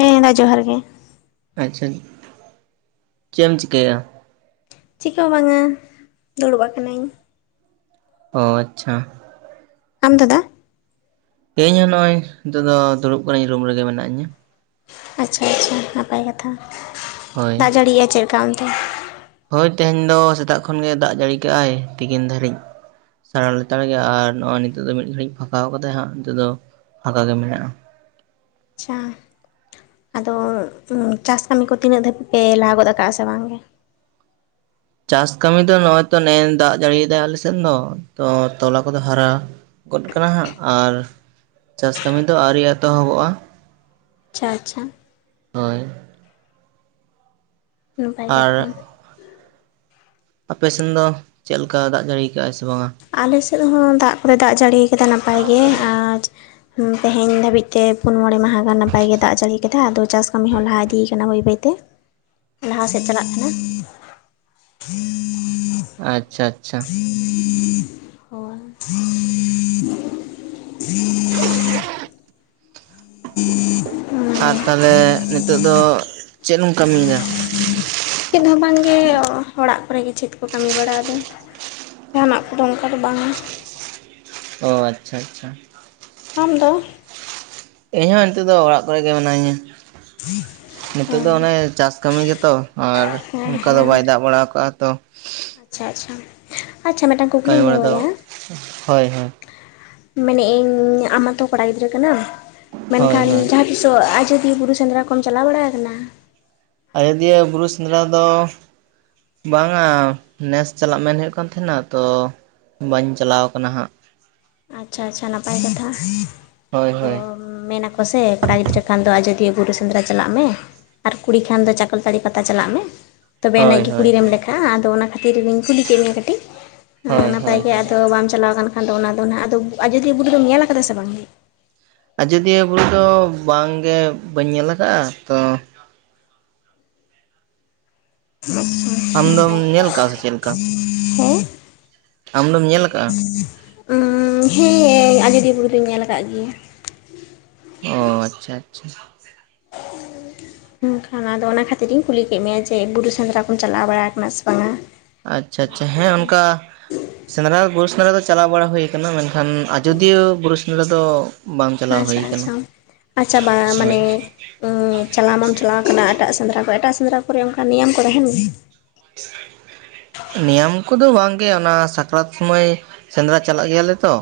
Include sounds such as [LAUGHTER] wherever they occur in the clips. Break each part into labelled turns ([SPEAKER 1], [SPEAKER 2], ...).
[SPEAKER 1] ᱦᱮᱸ ᱫᱟ ᱡᱚᱦᱟᱨ ᱜᱮ᱾
[SPEAKER 2] ᱟᱪᱪᱷᱟ ᱪᱮᱜ ᱮᱢ ᱪᱤᱠᱟᱹᱭᱟ?
[SPEAKER 1] ᱪᱤᱠᱟᱹ ᱦᱚᱸ ᱵᱟᱝᱟ ᱫᱩᱲᱩᱵ ᱟᱠᱟᱱᱟᱹᱧ᱾
[SPEAKER 2] ᱚ ᱟᱪᱪᱷᱟ᱾
[SPEAKER 1] ᱟᱢ ᱫᱟᱫᱟ?
[SPEAKER 2] ᱤᱧ ᱦᱚᱸ ᱱᱚᱜ-ᱚᱭ ᱱᱤᱛᱚᱜ ᱫᱚ ᱫᱩᱲᱩᱵ ᱠᱟᱹᱱᱤᱧ ᱨᱩᱢ ᱨᱮᱜᱮ ᱢᱮᱱᱟᱜ ᱤᱧᱟᱹ᱾
[SPEAKER 1] ᱟᱪᱪᱷᱟ ᱟᱪᱪᱷᱟ ᱱᱟᱯᱟᱭ ᱠᱟᱛᱷᱟ,
[SPEAKER 2] ᱦᱳᱭ
[SPEAKER 1] ᱫᱟᱜ ᱡᱟᱹᱲᱤᱭᱮᱜ-ᱟᱭ ᱪᱮᱫ ᱞᱮᱠᱟ ᱚᱱᱛᱮ?
[SPEAKER 2] ᱦᱳᱭ ᱛᱮᱦᱮᱧ ᱫᱚ ᱥᱮᱛᱟᱜ ᱠᱷᱚᱱ ᱜᱮ ᱫᱟᱜ ᱡᱟᱹᱲᱤ ᱠᱟᱜ-ᱟᱭ ᱛᱤᱠᱤᱱ ᱫᱷᱟᱹᱨᱤᱡ᱾ [INAUDIBLE] ᱞᱮᱛᱟᱲ ᱜᱮᱭᱟ ᱟᱨ ᱱᱚᱜᱚᱭ ᱱᱤᱛᱚᱜ ᱫᱚ ᱢᱤᱫ ᱜᱷᱟᱹᱲᱤᱡ ᱯᱷᱟᱸᱠᱟᱣ ᱠᱟᱫᱟᱭ ᱦᱟᱸᱜ ᱱᱤᱛᱚᱜ ᱫᱚ ᱯᱷᱟᱸᱠᱟ ᱜᱮ ᱢᱮᱱᱟᱜ-ᱟ᱾
[SPEAKER 1] ᱟᱪᱪᱷᱟ ᱟᱫᱚ ᱪᱟᱥ ᱠᱟᱹᱢᱤ ᱠᱚ ᱛᱤᱱᱟᱹᱜ ᱫᱷᱟᱹᱵᱤᱡ ᱯᱮ ᱞᱟᱦᱟ ᱜᱚᱫ ᱠᱟᱜᱼᱟ ᱥᱮ ᱵᱟᱝ ᱜᱮ?
[SPEAKER 2] ᱪᱟᱥ ᱠᱟᱹᱢᱤ ᱫᱚ ᱱᱚᱜᱼᱚᱭ ᱛᱚ ᱱᱮ ᱫᱟᱜ ᱡᱟᱹᱲᱤᱭ ᱫᱟᱭ ᱟᱞᱮ ᱥᱮᱫ ᱫᱚ ᱛᱚ ᱛᱚᱞᱟ ᱠᱚᱫᱚ ᱦᱟᱨᱟ ᱜᱚᱫ ᱠᱟᱱᱟ ᱦᱟᱸᱜ ᱟᱨ ᱪᱟᱥ ᱠᱟᱹᱢᱤ ᱫᱚ ᱟᱣᱨᱤ ᱮᱛᱚᱦᱚᱵᱚᱜᱼᱟ᱾
[SPEAKER 1] ᱟᱪᱪᱷᱟ ᱟᱪᱷᱟ᱾
[SPEAKER 2] ᱦᱳᱭ᱾
[SPEAKER 1] ᱱᱟᱯᱟᱭ
[SPEAKER 2] ᱟᱨ
[SPEAKER 1] ᱠᱟᱛᱷᱟ᱾
[SPEAKER 2] ᱟᱯᱮ ᱥᱮᱱ ᱫᱚ ᱪᱮᱫ ᱞᱮᱠᱟ ᱫᱟᱜ ᱡᱟᱹᱲᱤᱭ ᱠᱟᱜᱼᱟᱭ ᱥᱮ ᱵᱟᱝᱟ?
[SPEAKER 1] ᱟᱞᱮ ᱥᱮᱫ ᱦᱚᱸ ᱫᱟᱜ ᱠᱚ ᱫᱚᱭ ᱫᱟᱜ ᱡᱟᱲᱤᱭ ᱠᱟᱫᱟ ᱱᱟᱯᱟᱭ ᱜᱮ ᱟᱡ ᱦᱩᱸ ᱛᱮᱦᱮᱧ ᱫᱷᱟᱹᱵᱤᱡ ᱛᱮ ᱯᱩᱱ ᱢᱚᱬᱮ ᱢᱟᱦᱟᱸ ᱜᱟᱱ ᱱᱟᱯᱟᱭ ᱜᱮ ᱫᱟᱜ ᱡᱟᱹᱲᱤᱭ ᱠᱟᱫᱟ ᱟᱫᱚ ᱪᱟᱥ ᱠᱟᱹᱢᱤ ᱦᱚᱸ ᱞᱟᱦᱟ ᱤᱫᱤᱭ ᱠᱟᱱᱟ ᱵᱟᱹᱭ ᱵᱟᱹᱭ ᱛᱮ ᱞᱟᱦᱟ ᱥᱮᱫ ᱪᱟᱞᱟᱜ ᱠᱟᱱᱟ᱾
[SPEAKER 2] ᱟᱪᱪᱷᱟ ᱟᱪᱪᱷᱟ᱾
[SPEAKER 1] ᱦᱳᱭ᱾ [UNINTELLIGIBLE]
[SPEAKER 2] ᱟᱨ ᱛᱟᱞᱦᱮ ᱱᱤᱛᱚᱜ ᱫᱚ ᱪᱮᱫ ᱮᱢ ᱠᱟᱹᱢᱤᱭ ᱫᱟ?
[SPEAKER 1] ᱪᱮᱫ ᱦᱚᱸ ᱵᱟᱝ ᱜᱮ ᱚᱲᱟᱜ ᱠᱚᱨᱮ ᱜᱮ ᱪᱷᱮᱫ ᱠᱚ ᱠᱟᱹᱢᱤ ᱵᱟᱲᱟ ᱟᱫᱚ, ᱡᱟᱦᱟᱸ ᱱᱟᱜ ᱠᱚ ᱫᱚ ᱚᱝᱠᱟ ᱫᱚ ᱵᱟᱝ,
[SPEAKER 2] ᱚ ᱟᱪᱪᱷᱟ ᱟᱪᱪᱷᱟ ᱾
[SPEAKER 1] ᱟᱢ ᱫᱚ ᱾
[SPEAKER 2] ᱤᱧ ᱦᱚᱸ ᱱᱤᱛᱚᱜ ᱫᱚ ᱚᱲᱟᱜ ᱠᱚᱨᱮ ᱜᱮ ᱢᱤᱱᱟᱹᱧᱟ ᱱᱤᱛᱳᱜ ᱫᱚ ᱚᱱᱮ ᱪᱟᱥ ᱠᱟᱹᱢᱤ ᱜᱮᱛᱚ ᱟᱨ
[SPEAKER 1] ᱦᱮᱸ
[SPEAKER 2] ᱚᱝᱠᱟ ᱫᱚ
[SPEAKER 1] ᱦᱮᱸ
[SPEAKER 2] ᱵᱟᱭ ᱫᱟᱜ ᱵᱟᱲᱟᱣ ᱠᱟᱜ-ᱟ ᱛᱚ ᱾
[SPEAKER 1] ᱟᱪᱪᱷᱟ ᱟᱪᱪᱷᱟ ᱟᱪᱪᱷᱟ ᱢᱮᱫᱴᱟᱝ
[SPEAKER 2] ᱠᱟᱹᱢᱤ
[SPEAKER 1] ᱠᱩᱠᱞᱤᱧ
[SPEAKER 2] ᱵᱟᱲᱟ ᱫᱚ
[SPEAKER 1] ᱫᱚᱦᱚᱭᱮᱜ-ᱟ
[SPEAKER 2] ᱦᱳᱭ ᱦᱳᱭ
[SPEAKER 1] ᱢᱮᱱᱮᱜ ᱤᱧ ᱟᱢ ᱢᱟᱛᱚ ᱠᱚᱲᱟ ᱜᱤᱫᱽᱨᱟᱹ ᱠᱟᱱᱟᱢ
[SPEAKER 2] ᱦᱳᱭ
[SPEAKER 1] ᱢᱮᱱᱠᱷᱟᱱ
[SPEAKER 2] ᱦᱳᱭ
[SPEAKER 1] ᱡᱟᱦᱟᱸ ᱛᱤᱥᱳ ᱟᱡᱚᱫᱤᱭᱟᱹ ᱵᱩᱨᱩ ᱥᱮᱸᱫᱽᱨᱟ ᱠᱚᱢ ᱪᱟᱞᱟᱣ ᱵᱟᱲᱟ ᱟᱠᱟᱱᱟ?
[SPEAKER 2] ᱟᱡᱚᱫᱤᱭᱟᱹ ᱵᱩᱨᱩ ᱥᱮᱸᱫᱽᱨᱟ ᱫᱚ ᱵᱟᱝᱟ ᱱᱮᱥ ᱪᱟᱞᱟᱜ ᱢᱮᱱ ᱦᱳᱭᱳᱜ ᱠᱟᱱ ᱛᱮᱦᱮᱱᱟ-ᱟ ᱛᱚ ᱵᱟᱹᱧ ᱪᱟᱞᱟᱣ ᱟᱠᱟᱱᱟ ᱦᱟᱸᱜ᱾
[SPEAKER 1] ᱟᱪᱪᱷᱟ ᱟᱪᱪᱷᱟ ᱱᱟᱯᱟᱭ ᱠᱟᱛᱷᱟ
[SPEAKER 2] ᱦᱳᱭ
[SPEAKER 1] ᱟᱫᱚ
[SPEAKER 2] ᱦᱳᱭ
[SPEAKER 1] ᱢᱮᱱᱟ ᱠᱚ ᱥᱮ ᱠᱚᱲᱟ ᱜᱤᱫᱽᱨᱟᱹ ᱠᱷᱟᱱ ᱫᱚ ᱟᱡᱚᱫᱤᱭᱟᱹ ᱵᱩᱨᱩ ᱥᱮᱸᱫᱽᱨᱟ ᱪᱟᱞᱟᱜ ᱢᱮ ᱟᱨ ᱠᱩᱲᱤ ᱠᱷᱟᱱ ᱫᱚ ᱪᱟᱠᱚᱞᱛᱟᱲᱤ ᱯᱟᱛᱟ ᱪᱟᱞᱟᱜ ᱢᱮ ᱛᱚᱵᱮ ᱭᱟᱱᱮᱡ
[SPEAKER 2] ᱦᱳᱭ
[SPEAKER 1] ᱜᱮ ᱠᱩᱲᱤ
[SPEAKER 2] ᱦᱳᱭ
[SPEAKER 1] ᱨᱮᱢ ᱞᱮᱠᱷᱟᱜ-ᱟ ᱟᱫᱚ ᱚᱱᱟ ᱠᱷᱟᱹᱛᱤᱨ ᱜᱤᱧ ᱠᱩᱞᱤ ᱠᱮᱫ ᱢᱮᱭᱟ ᱠᱟᱹᱴᱤᱜ᱾ ᱦᱮᱸ
[SPEAKER 2] ᱦᱳᱭ
[SPEAKER 1] ᱱᱟᱯᱟᱭ
[SPEAKER 2] ᱦᱳᱭ
[SPEAKER 1] ᱜᱮ
[SPEAKER 2] ᱦᱳᱭ
[SPEAKER 1] ᱟᱫᱚ ᱵᱟᱢ ᱪᱟᱞᱟᱣ ᱠᱟᱱ ᱠᱷᱟᱱ ᱫᱚ ᱚᱱᱟ ᱫᱚ ᱦᱟᱸᱜ ᱟᱫᱚ ᱟᱡᱚᱫᱤᱭᱟᱹ ᱵᱩᱨᱩ ᱫᱚᱢ ᱧᱮᱞ ᱠᱟᱫᱟ ᱥᱮ ᱵᱟᱝ ᱜᱮ?
[SPEAKER 2] ᱟᱡᱚᱫᱤᱭᱟᱹ ᱵᱩᱨᱩ ᱫᱚ ᱵᱟᱝ ᱜᱮ ᱵᱟᱹᱧ ᱧᱮᱞ ᱟᱠᱟᱜ-ᱟ ᱛᱚ
[SPEAKER 1] [UNINTELLIGIBLE]
[SPEAKER 2] ᱟᱢ ᱫᱚᱢ
[SPEAKER 1] ᱱᱟᱯᱟᱭ
[SPEAKER 2] ᱧᱮᱞ ᱠᱟᱜ-ᱟ ᱥᱮ ᱪᱮᱫ ᱞᱮᱠᱟ ᱟᱢ ᱫᱚᱢ ᱧᱮᱞ ᱠᱟᱜ-ᱟ ᱾
[SPEAKER 1] [INAUDIBLE] ᱦᱮᱸ [UNINTELLIGIBLE] ᱟᱡᱚᱫᱤᱭᱟᱹ ᱵᱩᱨᱩ ᱫᱩᱧ ᱧᱮᱞ ᱠᱟᱜ ᱜᱤᱭᱟ ᱾
[SPEAKER 2] ᱚ ᱟᱪᱪᱷᱟ ᱟᱪᱪᱷᱟ ᱾
[SPEAKER 1] ᱢᱮᱱ ᱠᱷᱟᱱ ᱟᱫᱚ ᱚᱱᱟ ᱠᱷᱟᱹᱛᱤᱨ ᱤᱧ ᱠᱩᱞᱤ ᱠᱮᱫ ᱢᱮᱭᱟ ᱡᱮ ᱵᱩᱨᱩ ᱥᱮᱸᱫᱽᱨᱟ ᱠᱚᱢ ᱪᱟᱞᱟᱣ ᱵᱟᱲᱟ ᱟᱠᱟᱱᱟ ᱥᱮ ᱵᱟᱝᱟ᱾
[SPEAKER 2] ᱟᱪᱪᱷᱟ
[SPEAKER 1] ᱚᱱᱟ
[SPEAKER 2] ᱟᱪᱪᱷᱟ
[SPEAKER 1] ᱞᱟᱹᱜᱤᱫ
[SPEAKER 2] ᱦᱮᱸ
[SPEAKER 1] ᱛᱮ
[SPEAKER 2] ᱚᱱᱠᱟ ᱥᱮᱸᱫᱽᱨᱟ ᱵᱩᱨᱩ ᱥᱮᱸᱫᱽᱨᱟ ᱫᱚ ᱪᱟᱞᱟᱣ ᱵᱟᱲᱟ ᱦᱳᱭ ᱠᱟᱱᱟ ᱢᱮᱱᱠᱷᱟᱱ ᱟᱡᱚᱫᱤᱭᱟᱹ ᱵᱩᱨᱩ ᱥᱮᱸᱫᱽᱨᱟ ᱫᱚ ᱾
[SPEAKER 1] ᱟᱪᱪᱷᱟ ᱟᱪᱪᱷᱟ ᱟᱪᱪᱷᱟ ᱟᱪᱷᱟ ᱵᱟᱝ-ᱟ
[SPEAKER 2] ᱦᱳᱭ
[SPEAKER 1] ᱢᱟᱱᱮ [INAUDIBLE] ᱪᱟᱞᱟᱣ ᱢᱟᱢ ᱪᱟᱞᱟᱣ ᱠᱟᱱᱟ ᱮᱴᱟᱜ ᱥᱮᱸᱫᱽᱨᱟ ᱠᱚ ᱮᱴᱟᱜ ᱥᱮᱸᱫᱽᱨᱟ ᱠᱚᱨᱮ ᱚᱱᱠᱟ ᱱᱤᱭᱟᱹᱢ ᱠᱚ ᱛᱟᱦᱮᱸᱱ?
[SPEAKER 2] ᱦ [UNINTELLIGIBLE] ᱱᱤᱭᱟᱢ ᱠᱚᱫᱚ ᱵᱟᱝ ᱜᱮ ᱚᱱᱟ ᱥᱟᱠᱨᱟᱛ ᱥᱚᱢᱚᱭ ᱥᱮᱸᱫᱽᱨᱟ ᱪᱟᱞᱟᱜ ᱜᱮᱭᱟᱞᱮ ᱛᱚ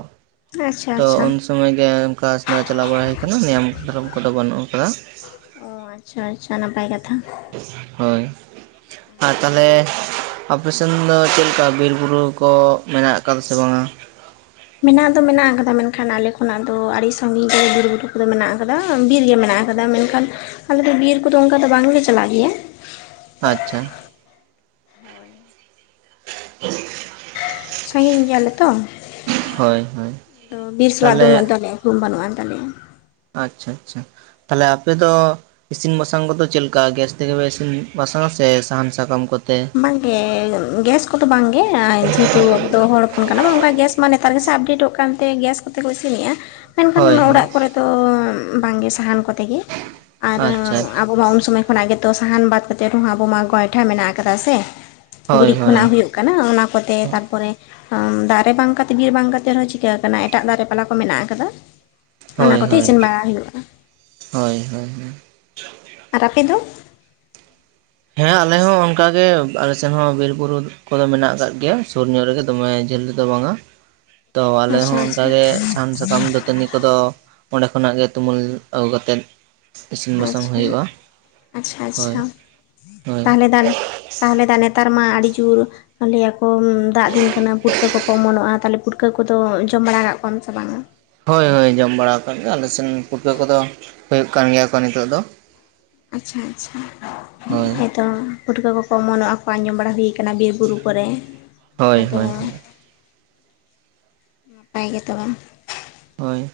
[SPEAKER 1] ᱟᱪᱪᱷᱟ
[SPEAKER 2] ᱛᱚ
[SPEAKER 1] ᱟᱪᱪᱷᱟ
[SPEAKER 2] ᱩᱱ ᱥᱚᱢᱚᱭ ᱜᱮ ᱚᱱᱠᱟ ᱥᱮᱸᱫᱽᱨᱟ ᱪᱟᱞᱟᱣ ᱵᱟᱲᱟ ᱦᱩᱭ ᱠᱟᱱᱟ ᱱᱤᱭᱚᱢ ᱫᱷᱚᱨᱚᱢ ᱠᱚᱫᱚ ᱵᱟᱹᱱᱩᱜ ᱠᱟᱫᱟ ᱾
[SPEAKER 1] ᱚ ᱟᱪᱪᱷᱟ ᱟᱪᱪᱷᱟ ᱱᱟᱯᱟᱭ ᱠᱟᱛᱷᱟᱹ ᱾
[SPEAKER 2] ᱦᱳᱭ ᱟᱨ ᱛᱟᱦᱚᱞᱮ ᱟᱯᱮ ᱥᱮᱱ ᱫᱚ ᱪᱮᱫ ᱞᱮᱠᱟ ᱵᱤᱨᱼᱵᱩᱨᱩ ᱠᱚ ᱢᱮᱱᱟᱜ ᱟᱠᱟᱫᱟ ᱥᱮ ᱵᱟᱝᱟ?
[SPEAKER 1] ᱢᱮᱱᱟᱜ ᱫᱚ ᱢᱮᱱᱟᱜ ᱟᱠᱟᱫᱟ ᱢᱮᱱᱠᱷᱟᱱ ᱟᱞᱮ ᱠᱷᱚᱱᱟᱜ ᱫᱚ ᱟᱹᱰᱤ ᱥᱟ. ᱜᱤᱧ ᱨᱮ ᱵᱤᱨ ᱵᱩᱨᱩ ᱠᱚᱫᱚ ᱢᱮᱱᱟᱜ ᱟᱠᱟᱫᱟ ᱵᱤᱨ ᱜᱮ ᱢᱮᱱᱟᱜ-ᱟ ᱢᱮᱱᱠᱷᱟᱱ ᱟᱞᱮ ᱫᱚ ᱵᱤᱨ ᱠᱚᱫᱚ ᱚᱱᱠᱟ ᱫᱚ ᱵᱟᱝᱞᱮ ᱪᱟᱞᱟᱜ ᱜᱮᱭᱟ ᱾
[SPEAKER 2] ᱟᱪᱪᱷᱟ [UNINTELLIGIBLE]
[SPEAKER 1] ᱥᱟᱺᱜᱤᱧ ᱜᱮᱭᱟᱞᱮ ᱛᱚ
[SPEAKER 2] ᱦᱳᱭ ᱦᱳᱭ
[SPEAKER 1] ᱟᱫᱚ ᱵᱤᱨᱥᱟᱞᱟᱜ ᱫᱚ
[SPEAKER 2] ᱛᱟᱦᱚᱞᱮ
[SPEAKER 1] ᱩᱱᱟᱹ ᱫᱚᱟᱞᱮ ᱨᱩᱢ ᱵᱩᱜ ᱟᱱ ᱛᱟᱞᱮᱭᱟ ᱾
[SPEAKER 2] ᱟᱪᱪᱷᱟ ᱟᱪᱪᱷᱟ ᱛᱟᱦᱚᱞᱮ ᱟᱯᱮ ᱫᱚ ᱤᱥᱤᱱ ᱵᱟᱥᱟᱝ ᱠᱚᱫᱚ ᱪᱮᱫ ᱞᱮᱠᱟ ᱜᱮᱥ ᱛᱮᱜᱮ ᱯᱮ ᱤᱥᱤᱱ ᱵᱟᱥᱟᱝᱼᱟ ᱥᱮ ᱥᱟᱦᱟᱱ ᱥᱟᱠᱟᱢ ᱠᱚᱛᱮ?
[SPEAKER 1] ᱵᱟᱝᱜᱮ ᱜᱮᱥ ᱠᱚᱫᱚ ᱵᱟᱝᱜᱮ ᱡᱮᱦᱮᱛᱩ ᱟᱵᱚ ᱫᱚ ᱦᱚᱲ ᱦᱚᱯᱚᱱ ᱠᱟᱱᱟᱵᱚᱱ ᱚᱱᱠᱟ ᱜᱮᱥ ᱢᱟᱱᱮ ᱱᱮᱛᱟᱨ ᱜᱮᱥᱮ ᱟᱯᱰᱮᱴᱚᱜ ᱠᱟᱱᱛᱮ ᱜᱮᱥ ᱠᱚᱛᱮ ᱠᱚ ᱤᱥᱤᱱᱮᱜᱼᱟ ᱢᱮᱱᱠᱷᱟᱱ
[SPEAKER 2] ᱦᱳᱭ ᱦᱳᱭ
[SPEAKER 1] ᱚᱲᱟᱜ ᱠᱚᱨᱮ ᱫᱚ ᱵᱟᱝᱜᱮ ᱥᱟᱦᱟᱱ ᱠᱚᱛᱮ ᱜᱮ ᱟᱨ
[SPEAKER 2] ᱟᱪᱪᱷᱟ ᱟᱪᱪᱷᱟ
[SPEAKER 1] ᱟᱵᱚ ᱢᱟ ᱩᱱ ᱥᱚᱢᱚᱭ ᱠᱷᱚᱱᱟᱜ ᱜᱮᱛᱚ ᱥᱟᱦᱟᱱ ᱵᱟᱫ ᱠᱟᱛᱮᱫ ᱨᱮᱦᱚᱸ ᱟᱵᱚ ᱢᱟ ᱜᱚᱭᱴᱷᱟ ᱢᱮᱱᱟᱜ ᱟᱠᱟᱫᱟ ᱥᱮ
[SPEAKER 2] ᱦᱳᱭ
[SPEAKER 1] ᱜᱩᱨᱤᱡ
[SPEAKER 2] ᱦᱳᱭ
[SPEAKER 1] ᱠᱷᱚᱱᱟᱜ ᱦᱩᱭᱩᱜ ᱠᱷᱚᱱᱟ ᱦᱩᱭᱩᱜ ᱠᱟᱱᱟ ᱚᱱᱟ ᱠᱚᱛᱮ ᱛᱟᱨᱯᱚᱨᱮ ᱫᱟᱨᱮ ᱵᱟᱝ ᱠᱟᱛᱮᱫ ᱵᱤᱨ ᱵᱟᱝ ᱠᱟᱛᱮᱫ ᱨᱮᱦᱚᱸ ᱪᱤᱠᱟᱹ ᱠᱟᱱᱟ ᱮᱴᱟᱜ ᱫᱟᱨᱮ ᱯᱟᱞᱟ ᱠᱚ ᱢᱮᱱᱟᱜ ᱟᱠᱟᱫᱟ ᱾
[SPEAKER 2] ᱦᱳᱭ ᱦᱳᱭ ᱦᱳᱭ ᱦᱳᱭ ᱾
[SPEAKER 1] ᱟᱨ ᱟᱯᱮ ᱫᱚ?
[SPEAKER 2] ᱦᱮᱸ ᱟᱞᱮ ᱦᱚᱸ ᱚᱱᱠᱟᱜ ᱜᱮ ᱟᱞᱮᱥᱮᱜ ᱦᱚᱸ ᱵᱤᱨ ᱵᱩᱨᱩ ᱠᱚᱫᱚ ᱢᱮᱱᱟᱜ ᱟᱠᱟᱫ ᱜᱮᱭᱟ ᱥᱩᱨ ᱧᱚᱜ ᱨᱮᱜᱮ ᱫᱚᱢᱮ ᱡᱷᱟᱹᱞ ᱫᱚ ᱵᱟᱝᱟ ᱛᱚ ᱟᱞᱮ
[SPEAKER 1] ᱟᱪᱪᱷᱟ
[SPEAKER 2] ᱦᱚᱸ
[SPEAKER 1] ᱟᱪᱪᱷᱟ
[SPEAKER 2] ᱚᱱᱠᱟᱜᱮ ᱥᱟᱦᱟᱱ ᱥᱟᱠᱟᱢ ᱫᱟᱹᱛᱟᱹᱱᱤ ᱠᱚᱫᱚ ᱚᱸᱰᱮ ᱠᱷᱚᱱᱟᱜ ᱜᱮ ᱛᱩᱢᱟᱹᱞ ᱟᱹᱜᱩ ᱠᱟᱛᱮᱫ ᱤᱥᱤᱱ ᱵᱟᱥᱟᱝ
[SPEAKER 1] ᱟᱪᱪᱷᱟ
[SPEAKER 2] ᱦᱩᱭᱩᱜᱼᱟ
[SPEAKER 1] ᱟᱪᱪᱷᱟ
[SPEAKER 2] ᱦᱳᱭ
[SPEAKER 1] ᱟᱪᱪᱷᱟ
[SPEAKER 2] ᱦᱳᱭ
[SPEAKER 1] [UNINTELLIGIBLE] ᱛᱟᱦᱚᱞᱮ ᱫᱚ ᱱᱮᱛᱟᱨ ᱢᱟ ᱟᱹᱰᱤ ᱡᱩᱨ ᱞᱟᱹᱭ ᱟᱠᱚ ᱫᱟᱜ ᱫᱤᱱ ᱠᱟᱱᱟ ᱯᱩᱴᱠᱟᱹ ᱠᱚᱠᱚ ᱚᱢᱚᱱᱚᱜᱼᱟ ᱛᱟᱦᱞᱮ ᱯᱩᱴᱠᱟᱹ ᱠᱚᱫᱚ ᱡᱚᱢ ᱵᱟᱲᱟ ᱟᱠᱟᱫ ᱠᱚᱣᱟᱢ ᱥᱮ ᱵᱟᱝᱟ
[SPEAKER 2] ᱦᱳᱭ ᱦᱳᱭ ᱡᱚᱢ ᱵᱟᱲᱟ ᱟᱠᱟᱫ ᱜᱮᱭᱟ ᱟᱞᱮ ᱥᱮᱱ ᱯᱩᱴᱠᱟ. ᱠᱚᱫᱚ ᱦᱩᱭᱩᱜ ᱠᱟᱱ ᱜᱮᱭᱟ ᱠᱚ ᱱᱤᱛᱚᱜ ᱫᱚ
[SPEAKER 1] ᱟᱪᱪᱷᱟ ᱟᱪᱪᱷᱟ ᱦᱳᱭ ᱛᱚ ᱯᱩᱴᱠᱟ. ᱠᱚᱠᱚ ᱚᱢᱚᱱᱚᱜᱼᱟ ᱠᱚ ᱟᱸᱡᱚᱢ ᱵᱟᱲᱟ ᱦᱩᱭ ᱠᱟᱱᱟ ᱵᱤᱨᱵᱩᱨᱩ ᱠᱚᱨᱮ
[SPEAKER 2] ᱦᱳᱭ
[SPEAKER 1] ᱟᱫᱚ
[SPEAKER 2] ᱦᱳᱭ
[SPEAKER 1] ᱱᱟᱯᱟᱭ ᱜᱮ ᱛᱚᱵᱮ
[SPEAKER 2] ᱦᱳᱭ